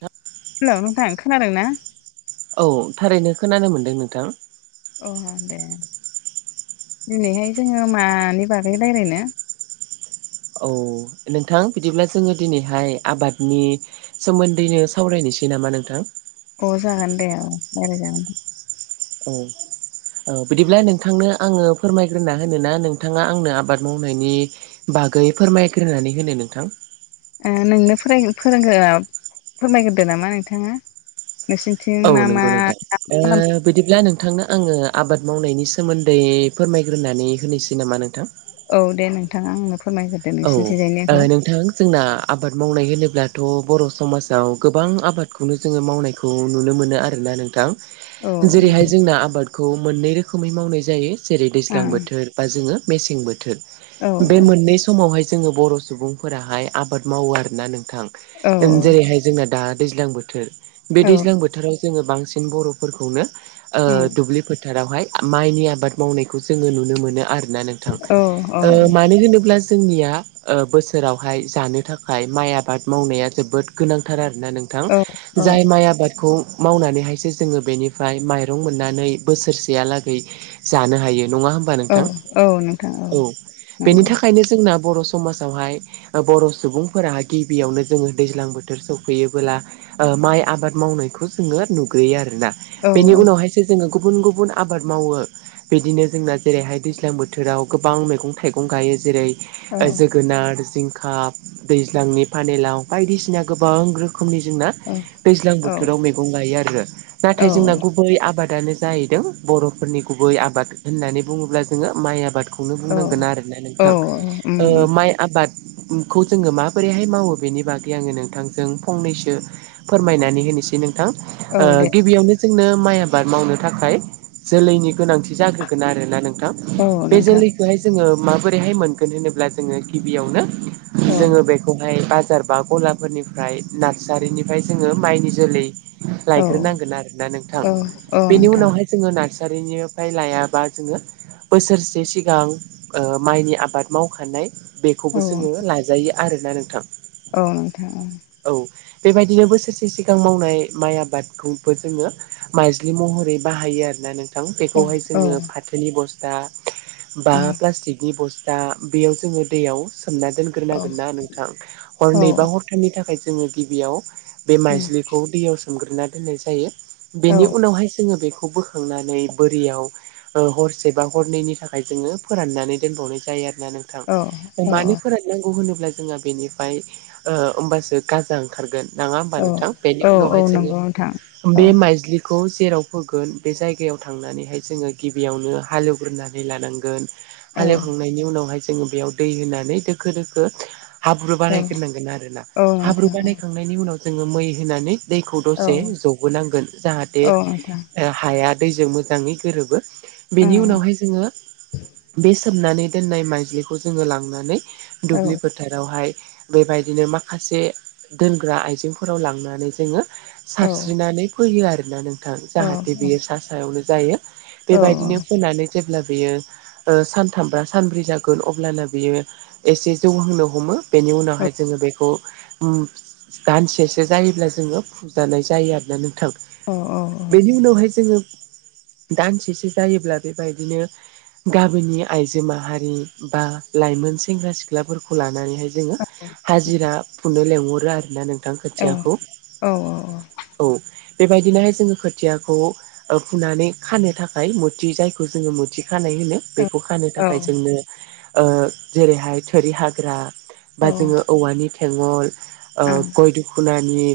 द [unintelligible] हेलौ नोंथां खोनादों ना? औ थारैनो खोनानो मोनदों नोंथां। अ दे दिनैहाय जोङो मानि बागै रायज्लायनो? औ नोंथां बिदिब्ला जोङो दिनैहाय आबादनि सोमोन्दैनो सावरायनोसै नामा नोंथां। अ जागोन दे औ रायलाय जागोन दे। औ औ बिदिब्ला नोंथांनो आङो फोरमायग्रोना होनोना नोंथाङा आंनो आबाद मावनायनि बागै फोरमायग्रोनानै होनो नोंथां। ओ नोंनो फोराय-फोरोंग्रो- फोरमायग्रोदो नामा नोंथाङा। औ नोंसिनिथिं मा मा नंगौ नोंथां आबाद ओ खालामो। बिदिब्ला नोंथांनो आङो आबाद मावनायनि सोमोन्दै फोरमायग्रोनानै होनोसै नामा नोंथां। औ दे नोंथाङा आंनो फोरमायग्रदो औ ओ नोंसिनिथिजायनिखौ नोंथां जोंना आबाद मावनाय होनोब्लाथ' बर' समाजाव गोबां आबादखौनो जोङो मावनायखौ खौ नुनो मोनो आरोना नोंथां। औ जेरैहाय जोंना आबादखौ मोननै रोखोमै मावनाय जायो जेरै दैज्लां औ बोथोर बा जोङो मेसें बोथोर औ बे मोननै समावहाय जोङो बर' सुबुंफोराहाय आबाद मावो आरोना नोंथां। औ ओ जेरैहाय जोंना दा दैज्लां बोथोर बे औ दैज्लां बोथोराव जोङो बांसिन बर'फोरखौनो ओ दुब्लि फोथार रावहाय माइनि आबाद मावनायखौ जोङो नुनो मोनो आरोना नों थां औ ओ मानो होनोब्ला जोंनिया ओ बोसोरावहाय जानो थाखाय माइ आबाद मावनाया जोबोद गोनांथार आरोना नों थां औ जाय माइ आबादखौ मावनानैहायसो जोङो बेनिफ्राय माइरं मोननानै बोसोरसेहालागै जानो हायो नङा होमबा औ नोंथां औ नोंथां औ औबेनि नंगौ थाखायनो जोंना बर' समाजावहाय ओ बर' सुबुंफोरा गिबियावनो जोङो दैज्लां बोथोर सौफैयोबोला ओ माइ आबाद मावनायखौ जोङो नुग्रयो आरोना औ बेनि उनावहाय सो जोङो गुबुन गुबुन आबाद मावो। बिदिनो जोंना जेरैहाय दैज्लां बोथोराव गोबां मैगं थाइगं गायो जेरै औ ओ जोगोनार, जिंखा दैज्लांनि पानिलाव बायदिसिना गोबां रोखोमनि जोंना दैज्लां औ बोथोराव मैगं गायो आरो। नाथाय औ जोंना गुबै आबादानो जाहैदों बर'फोरनि गुबै आबाद होननानै बुङोब्ला जोङो माइ आबाद खौनो औ बुंनांगोन आरोना नोंथां औ ओ माइ आबाद खौ जोङो माबोरैहाय मावो बेनि बागै आङो नोंथांजों फंनैसो फोरमायनानै होनोसै नोंथां ओ औ दे गिबियावनो जोंनो माइ आबाद मावनो थाखाय जोलैनि गोनांथि जाग्रोगोन आरोना नों थां औ बे नोंथां जोलैखौहाय जोङो माबोरैहाय मोनगोन होनोब्ला जोङो गिबियावनो औ जोङो बेखौहाय बाजार बा गलाफोरनिफ्राय नार्सारिनिफ्राय जोङो माइनि जोलै औ लायग्रोनांगोन आरोना नोंथां औ औ बेनि नोंथां उनावहाय जोङो नार्सारिनिफ्राय लायाबा जोङो बोसोरसे सिगां ओ माइनि आबाद मावखानाय औ बेखौबो जोङो लाजायो आरोना नोंथां औ नोंथां औ औ बेबायदिनो बोसोरसे सिगां मावनाय माइ आबादखौबो जोङो माइज्लि महरै बाहायो आरोना नों थां औ बेखौहाय औ जोङो फाथोनि बस्था बा औ प्लास्टिकनि बस दा बेयाव जोङो दैयाव सोमना औ दोनग्रोनांगोन ना नोंथां औ हरनै बा हर नि थाखाय जोङो गिबियाव बे माइज्लिखौ दैयाव सोमग्रोना दोननाय जायो। बेनि उनावहाय जोङो बेखौबो थांनानै बोरियाव हरसे बा हरनैनि थाखाय जोङो फोराननानै दोनबावनाय जायो। जायो आरोना नोंथां औ अमानिफोरा नांगौ होनोब्ला जोंहा बेनिफ्राय ओ होमबासो गाजा ओंखारगोन। नाङा होमबा नोंथां बेनि औ उनावहाय औ जोङो नंगौ नोंथां औ बे माइज्लि खौ जेराव फोगोन बे जायगायाव थांनानैहाय जोङो गिबियावनो हालेवग्रोनानै लानांगोन औ हालेवखांनायनि उनावहाय जोङो बेयाव दै होनानै दोखो दोखो हाब्रु औ बानायग्रोनांगोन आरोना औ हाब्रु नोंथां बानायखांनायनि उनाव जोङो मै होनानै दैखौ औ नोंथां औ दसे जबोनांगोन जाहाथे ओं ओं औ औ हाया दैजों मोजाङै गोरोबो बेनि उनावहाय जोङो बे सोमनानै दोननाय माइज्लिखौ जोङो लांनानै दुब्लिफोर फोथारावहाय बेबायदिनो माखासे दोनग्रा आइजेंफोराव लांनानै जोङो सारस्रिनानै फैयो आरोना नोंथां जाहाथे बेयो सा सायावनो जायो। बेबायदिनो फोनानै जेब्ला बेयो ओ सान थामब्रा सानब्रै जागोन अब्लानो बियो एसे जौहांनो हमो बेनि उनावहाय जोङो बेखौ उम दानसेसो जायोब्ला जोङो फुजानाय जायो आरोना नोंथां। अ अ अ बेनि उनावहाय जोङो दानसेसो जायोब्ला बेबायदिनो गाबोननिया आइजो माहारि बा लाइमोन सेंग्रा सिख्लाफोरखौ लानानैहाय जोङो हाजिरा फुनो लेंहरो आरो ना नोंथां औ खोथियाखौ औ बेबायदिनो हाय जोङो खोथियाखौ ओ फुनानै खानो थाखाय मुथि जायखौ जोङो मुथि खानाय होनो बेखौ खानो थाखाय जोंनो ओ जेरैहाय थोरि हाग्रा बा जोङो औवानि थेङल ओ गय दुखनानि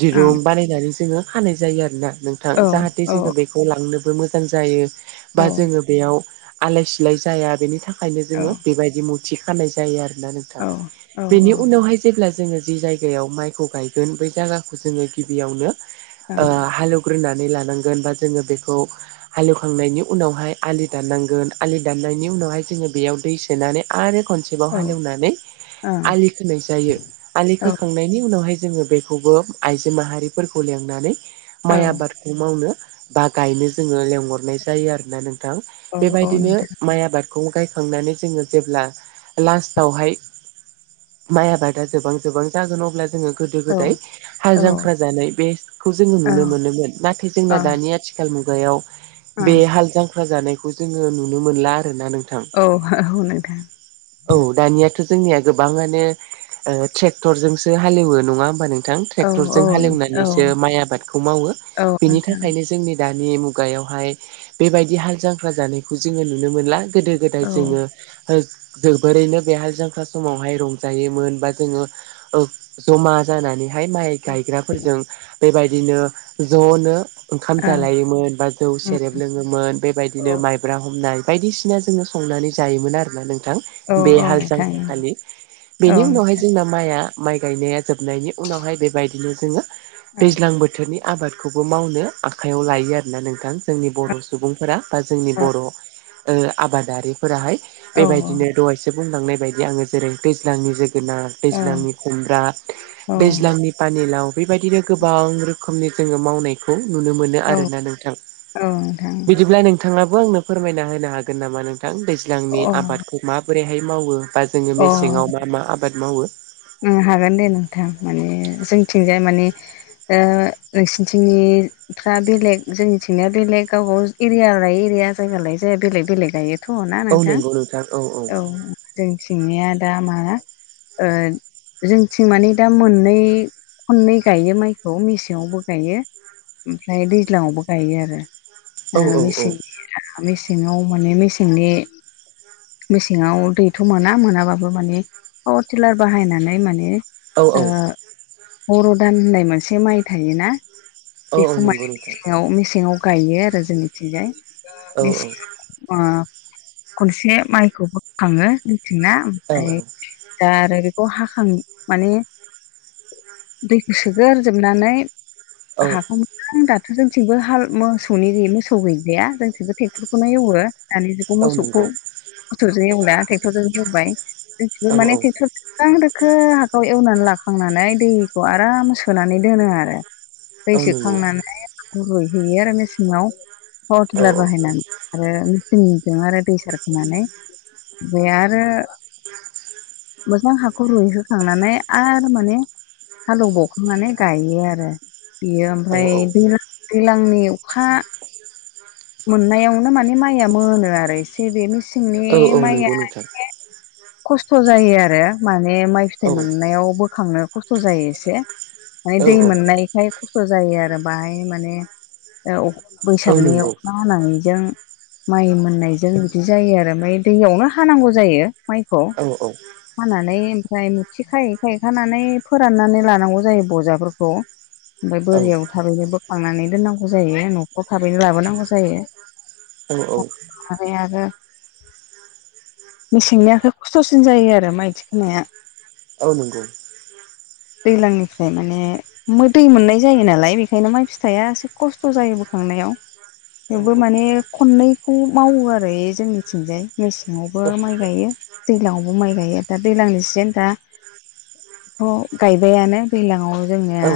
दिरुं बानायनानै जोङो खानाय जायो आरोना नोंथां जाहाथे जोङो बेखौ लांनोबो मोजां जायो बा जोङो बेयाव आलाय सिलाय जाया बेनि थाखायनो जोङो बेबायदि मुथि खानाय जायो आरोना नोंथां। औ बेनि उनावहाय जेब्ला जोङो जि जायगायाव माइखौ गायगोन बै जायगाखौ जोङो गिबियावनो औ औ ओ हालेव हुग्रोनानै लानांगोन बा जोङो बेखौ हालेवखांनायनि उनावहाय आलि दाननांगोन आलि दाननायनि उनावहाय जोङो बेयाव दै सोनानै आरो औ खनसेबाव हालेवनानै ओं आलि नाय जायो आलि औ खोखांनायनि उनावहाय जोङो बेखौ खौबो आइजो माहारिफोरखौ लेंनानै औ माइ आबाद खौ मावनो बा गायनो जोङो लेंहरनाय जायो आरोना नोंथां औ औ बेबायदिनो नोंथां माइ आबादखौ गायखांनानै जोङो जेब्ला लास्टआवहाय माइ आबादा जोबां जोबां जागोन अब्ला जोङो गोदो औ गोदाय औ हाल ओ जांख्रा जानाय बेखौ जोङो नुनो ओं मोनोमोन नाथाय जोंना दानि आथि आथिखाल मुगायाव बे हाल जांख्रा जानायखौ जोङो नुनो मोनला आरोना नों औ औ नोंथां औ दानियाथ' जोंनिया गोबाङानो ट्रेक्टरजोंसो हालेवो नङा होमबा नों औ औ नोंथां औ ट्रेक्टरजों ओं उम औ हालेवनानैसो माइ आबादखौ मावो औ बेनि थाखायनो जोंनि दानि मुगायावहाय बेबायदि हाल जांख्रा जानायखौ जोङो नुनो मोनला गोदो गोदाय जोबोरैनो बेहाल जांख्रोरा समावहाय रंजायोमोन बा जोङो जमा जानानैहाय माइ गायग्राफोरजों बेबायदिनो ज'नो ओंखाम जालायोमोन बा जौ सेरेब लोङोमोन बेबायदिनो माइ खग्रा हमनाय बायदिसिना जोङो संनानै जायोमोन आरोना नोंथां बे नोंथां हालजांखोरा नंगौ खालि औ बेनिउनावहाय माइआ माइ गायनाया जोबनायनि उनावहाय बेबायदिनो जोङो औ दैज्लां बोथोर बोथोरनि आबादखौबो मावनो आखाइयाव लायो आरोना नोंथां जोंनि बर' सुबुंफोरा बा जोंनि बर' आबादारिफोराहाय औ बेबायदिनो दहाय बुंलांनाय बायदि आङो जेरै दैज्लांनि जोगोनार औ दैज्लांनि खमब्रा दैज्लांनि पानिलाव बेबायदिनो गोबां रोखोमनि जोङो मावनाय खौ नुनो मोनो औ आरोना नोंथां औ नोंथां बिदिब्ला नोंथाङा बेखौ आंनो फोरमायना होनो हागोन नामा नोंथां अ दैज्लांनि आबादखौ माबोरैहाय मावो बा जोङो मेसेङाव मा मा आबाद मावो हागोन दे नोंथां माने जोंथिंजाय माने नोंसोनथिंनि फ्रा बेलेग जोंनिथिंनाया बेलेग गावबावगाव एरिया लायै एरिया जायगा लायै जायगा बेलेग बेलेग गायो थ'ना नोंथां औ जों थेंनिया दा मा जोंथिं मानिे दा मोननै खननै गायो माइखौ मेसेङावबो गायो ओमफ्राय दैज्लाङावबो गायो आरो औ औ मेसें मेसेङाव माने मेसेंनि मेसेंआव दैथ' मोना मोनाबाबो माने पावार टिलार बाहायनानै माने औ बर' दान होननाय मोनसे माइ थायोना औ औ बेखौ नंगौ माने नोंथां मेसेंआव मेसेङाव गायो आरो जोंनिथिंजाय औ मेसें खनसे माइखौ बोखाङो मिथिंना औ ओमफ्राय द आरो बेखौ हा खां माने दैखौ सोगोरजोबनानै औ हखौ आं दाथ' जोंथिंबो हाल मोसौनि मोसौ गैलिया जोंथिंबो ट्रेक्टरखौनो एवो दानि जुखौ औ मोसौखौ नंगौ मोसौजों एवला ट्रेक्टरजों एवबाय औ औ माने ट्रेक्टर गोखां दोखो हाखौ एवनानै लाखांनानै दैखौ आराम सोनानै दोनो आरो दै औ नंगौ सोखांनानै रुइहैयो आरो मेसेंआव पावार औ टिलार बाहायनानै आरो मिेचनजों आरो दै सारखोनानै बेओ आरो मोजां हा खुरै होखांनानै आरो माने हालेवबावखांनानै गायो आरो बेयो औ ओमफ्राय औ दै दैज्लांनि अखा मोननायावनो माने माइया मोनो आरो एसे बे औ मेसेंनि औ माइया नंगौ नोंथां एसे खस्थ' जायो आरो माने माइ फिथाइ औ मोननायाव बोखांनो। खस्थ' जायो एसे माने औ दै मोननाय। [unintelligible] खस्थ' जायो आरो बाहाय माने [unintelligible] औ बैसागनियाव नंगौ हानायजों माइ मोननायजों बिदि जायो आरो ओमफ्राय दैयावनो हानांगौ जायो। माइखौ। औ औ खानानै ओमफ्राय मुथि खायै खायै खानानै फोराननानै लानांगौ जायो बजाफोरखौ ओमफ्राय औ बोरियाव थाबैनो बोखांनानै दोननांगौ जायो न'फ्राव थाबैनो लाबोनांगौ [unintelligible] मेसेंनियाखो खस्थ'सिन जायो आरो माइ थिखोनाया। औ नंगौ। दैलांनिफ्राय माने मो दै मोननाय जायो नालाय बेखायनो माइ फिथाइआ एसे खस्थ' जायो बोखांनायाव थेवबो माने खननैखौ मावो आरो जोंनिथिंजाय। मेसेङावबो माइ गायो। दैलां आवबो माइ गायो दा दैलांनि सिजेन दा थ' गायबायानो दैलाङाव जोंनिया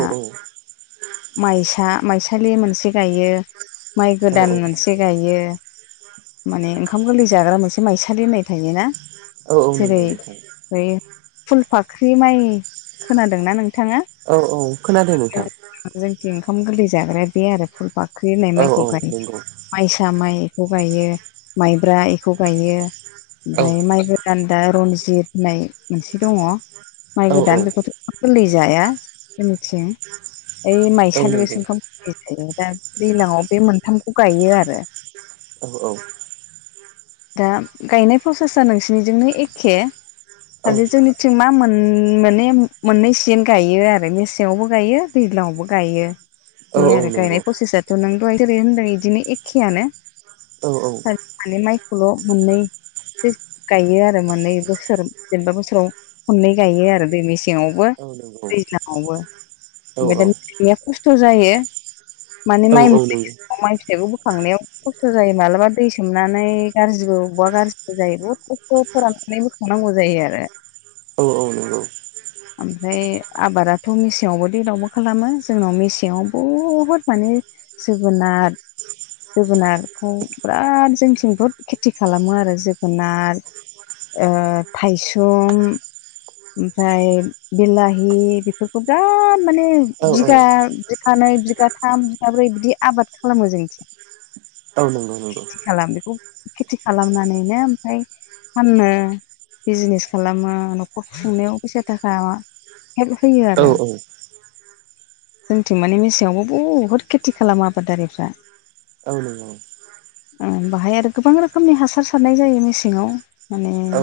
माइसा माइसालि मोनसे गायो माइ गोदान मोनसे गायो। माने ओंखाम गोरलै जाग्रा मोनसे माइसालि होननाय थायोना नंगौ जेरै नोंथां [unintelligible] फुलफाख्रि माइ खोनादोंना नों औ औ खोनादों नोंथां। जोंथिं ओंखाम गोरलै जाग्राया बे आरो फुल फाख्रि होननाय औ माइखौ गायो। नंगौ माइसा माइ बेखौ गायो माइब्रा इखौ गायो औ ओमफ्राय माइ गान्दा रनजित होननाय मोनसे दङ औ माइ गोदान बेखौथ'। गोरलै जाया जोंनिथिं। ओइ औ माइसालि [unintelligible] नंगौ ओंखाम [unintelligible] दैलाङाव बे मोनथामखौ गायो आरो। औ औ। दा गायनाय प्रसेसा नोंसिनिजोंनो एखे औ खालि जोंनि थिं मा मोन मोननै मोननै सिजोन गायो आरो मेसेङावबो गायो। दैलां आवबो गायो औ बे औ आरो नंगौ गायनाय प्रसेसाथ' नों दहाय जेरै होनदों बिदिनो एखेयानो औ औ। खालि माने माइखौल' मोननै सो गायो आरो मोननै बोसोर जेनेबा बोसोराव खननै गायो आरो दै मेसेङावबो औ नंगौ दैज्लाङावबो। औ ओमफ्राय औ नंगौ औ दाया खस्थ' जायो माने माइ औ मोननाय नंगौ सम माइ फिथाइखौ बोखांनायाव। खस्थ' जायो मालाबा दै सोमनानै गाज्रिबो अबावबा गाज्रिबो जायो बहुद खस्थ' फोराननानै [unintelligible] सनांगौ जायो आरो। औ औ नंगौ। ओमफ्राय आबादाथ' मेसेङावबो दैलाङाव बो खालामो जोंनाव मेसेङाव बुहुद माने जोगोनार जोगोनारखौ बिराद जोंथिं बहुद खेथि खालामो आरो जोगोनार। ओ थायसुम। ओमफ्राय बिलाहि बेफोरखौ बिराद माने औ बिगा बिगानैै बिगाथाम बिगाब्रै बिदि आबाद खालामो जोंथिं। औ नंगौ औ नंगौ औ नंगौ [unintelligible] फाननो बिजिनेस खालामो न'खर खुंनायाव फैसा थाखा। हेल्प होयो औ नंगौ औ आरो। जोंथिं माने मेसेङावबो बुहुद खेथि खालामो आबादारिफ्रा। औ। ओ बाहाय आरो गोबां रोखोमनि हासार सारनाय जायो मेसेंआव माने औ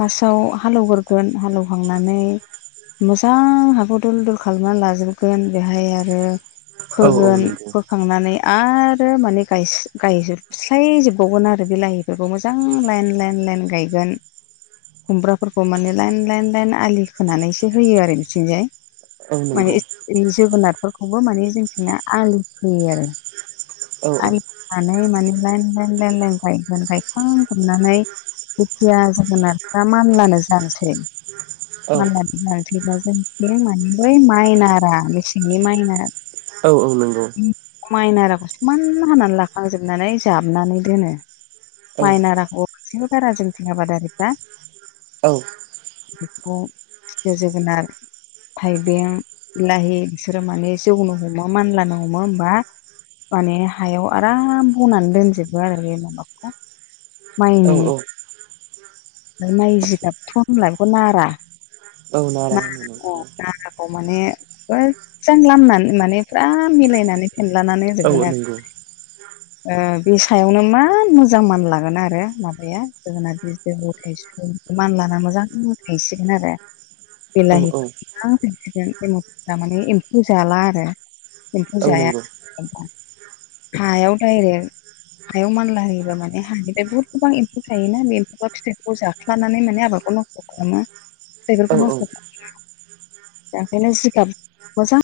फार्स्टआव हालेवग्रोगोन हालेवखांनानै मोजां हाखौ दल दल खालामनानै लाजोबगोन बेहाय आरो फोगोन फोखांनानै आरो माने गायजोबस्लायजोबबावगोन आरो बे लाइ बेफोरखौ मोजां लाइन लाइन लाइन गायगोन। खुमब्राफोरखौ माने लाइन लाइन लाइन आलि खोनानैसो होयो आरो बिथिंजाय। औ नंगौ। बे जोगोनारफोरखौबो माने जोंथिना आलि फोयो आरो। आलिनानै माने लाइन लाइन लाइन लाय लाइन लाइन गायगोन गायखां जुबनानै जेखिया जोगोनारफ्रा मानलानो जानोसै औ। [inaudible] औ औ नंगौ। मायनाराखौ समान हानानै लाखांजोबनानै जाबनानै दोनो। माइन रा हरसिबो बारा जोंथि आबादारिफ्रा बेखौ जोगोनार थाइबें बिलाहि बिसोरो माने जौनो हमो मानलानो हमो होमबा? माने हायाव आराम बनानै दोनजोबो आरो बे मलामाखौ। मायने औ ओमफ्राय मनाय जिगाबथ' होनलाय बेखौ नारा। औ नारा मोनो नाखौ माने मोजां लामनानै माने फुरा मिलायनानै फनलानानै होजोबगोन आरो। उ बे सायावनो मान मोजां मान लागोन आरो माबाया जों बिज थाइसुम मानलाना मोजां थायसिगोन आरो औ बिलाहि औ माने एम्फौ जाला आरो। एम्फौ औ नंगौ जायाबा हायाव डाइरेक्ट हायाव मानला होयोब माने हानिफ्राय बुहुद गोबां एम्ौ थायोोना बे ए्फौा फिथाइ जाख्लानानै माने आबादखौ नस्थ' खालामो औ बेिफोरखौ औ नस्थ' खालामो। दखायनो सिखााब मोजां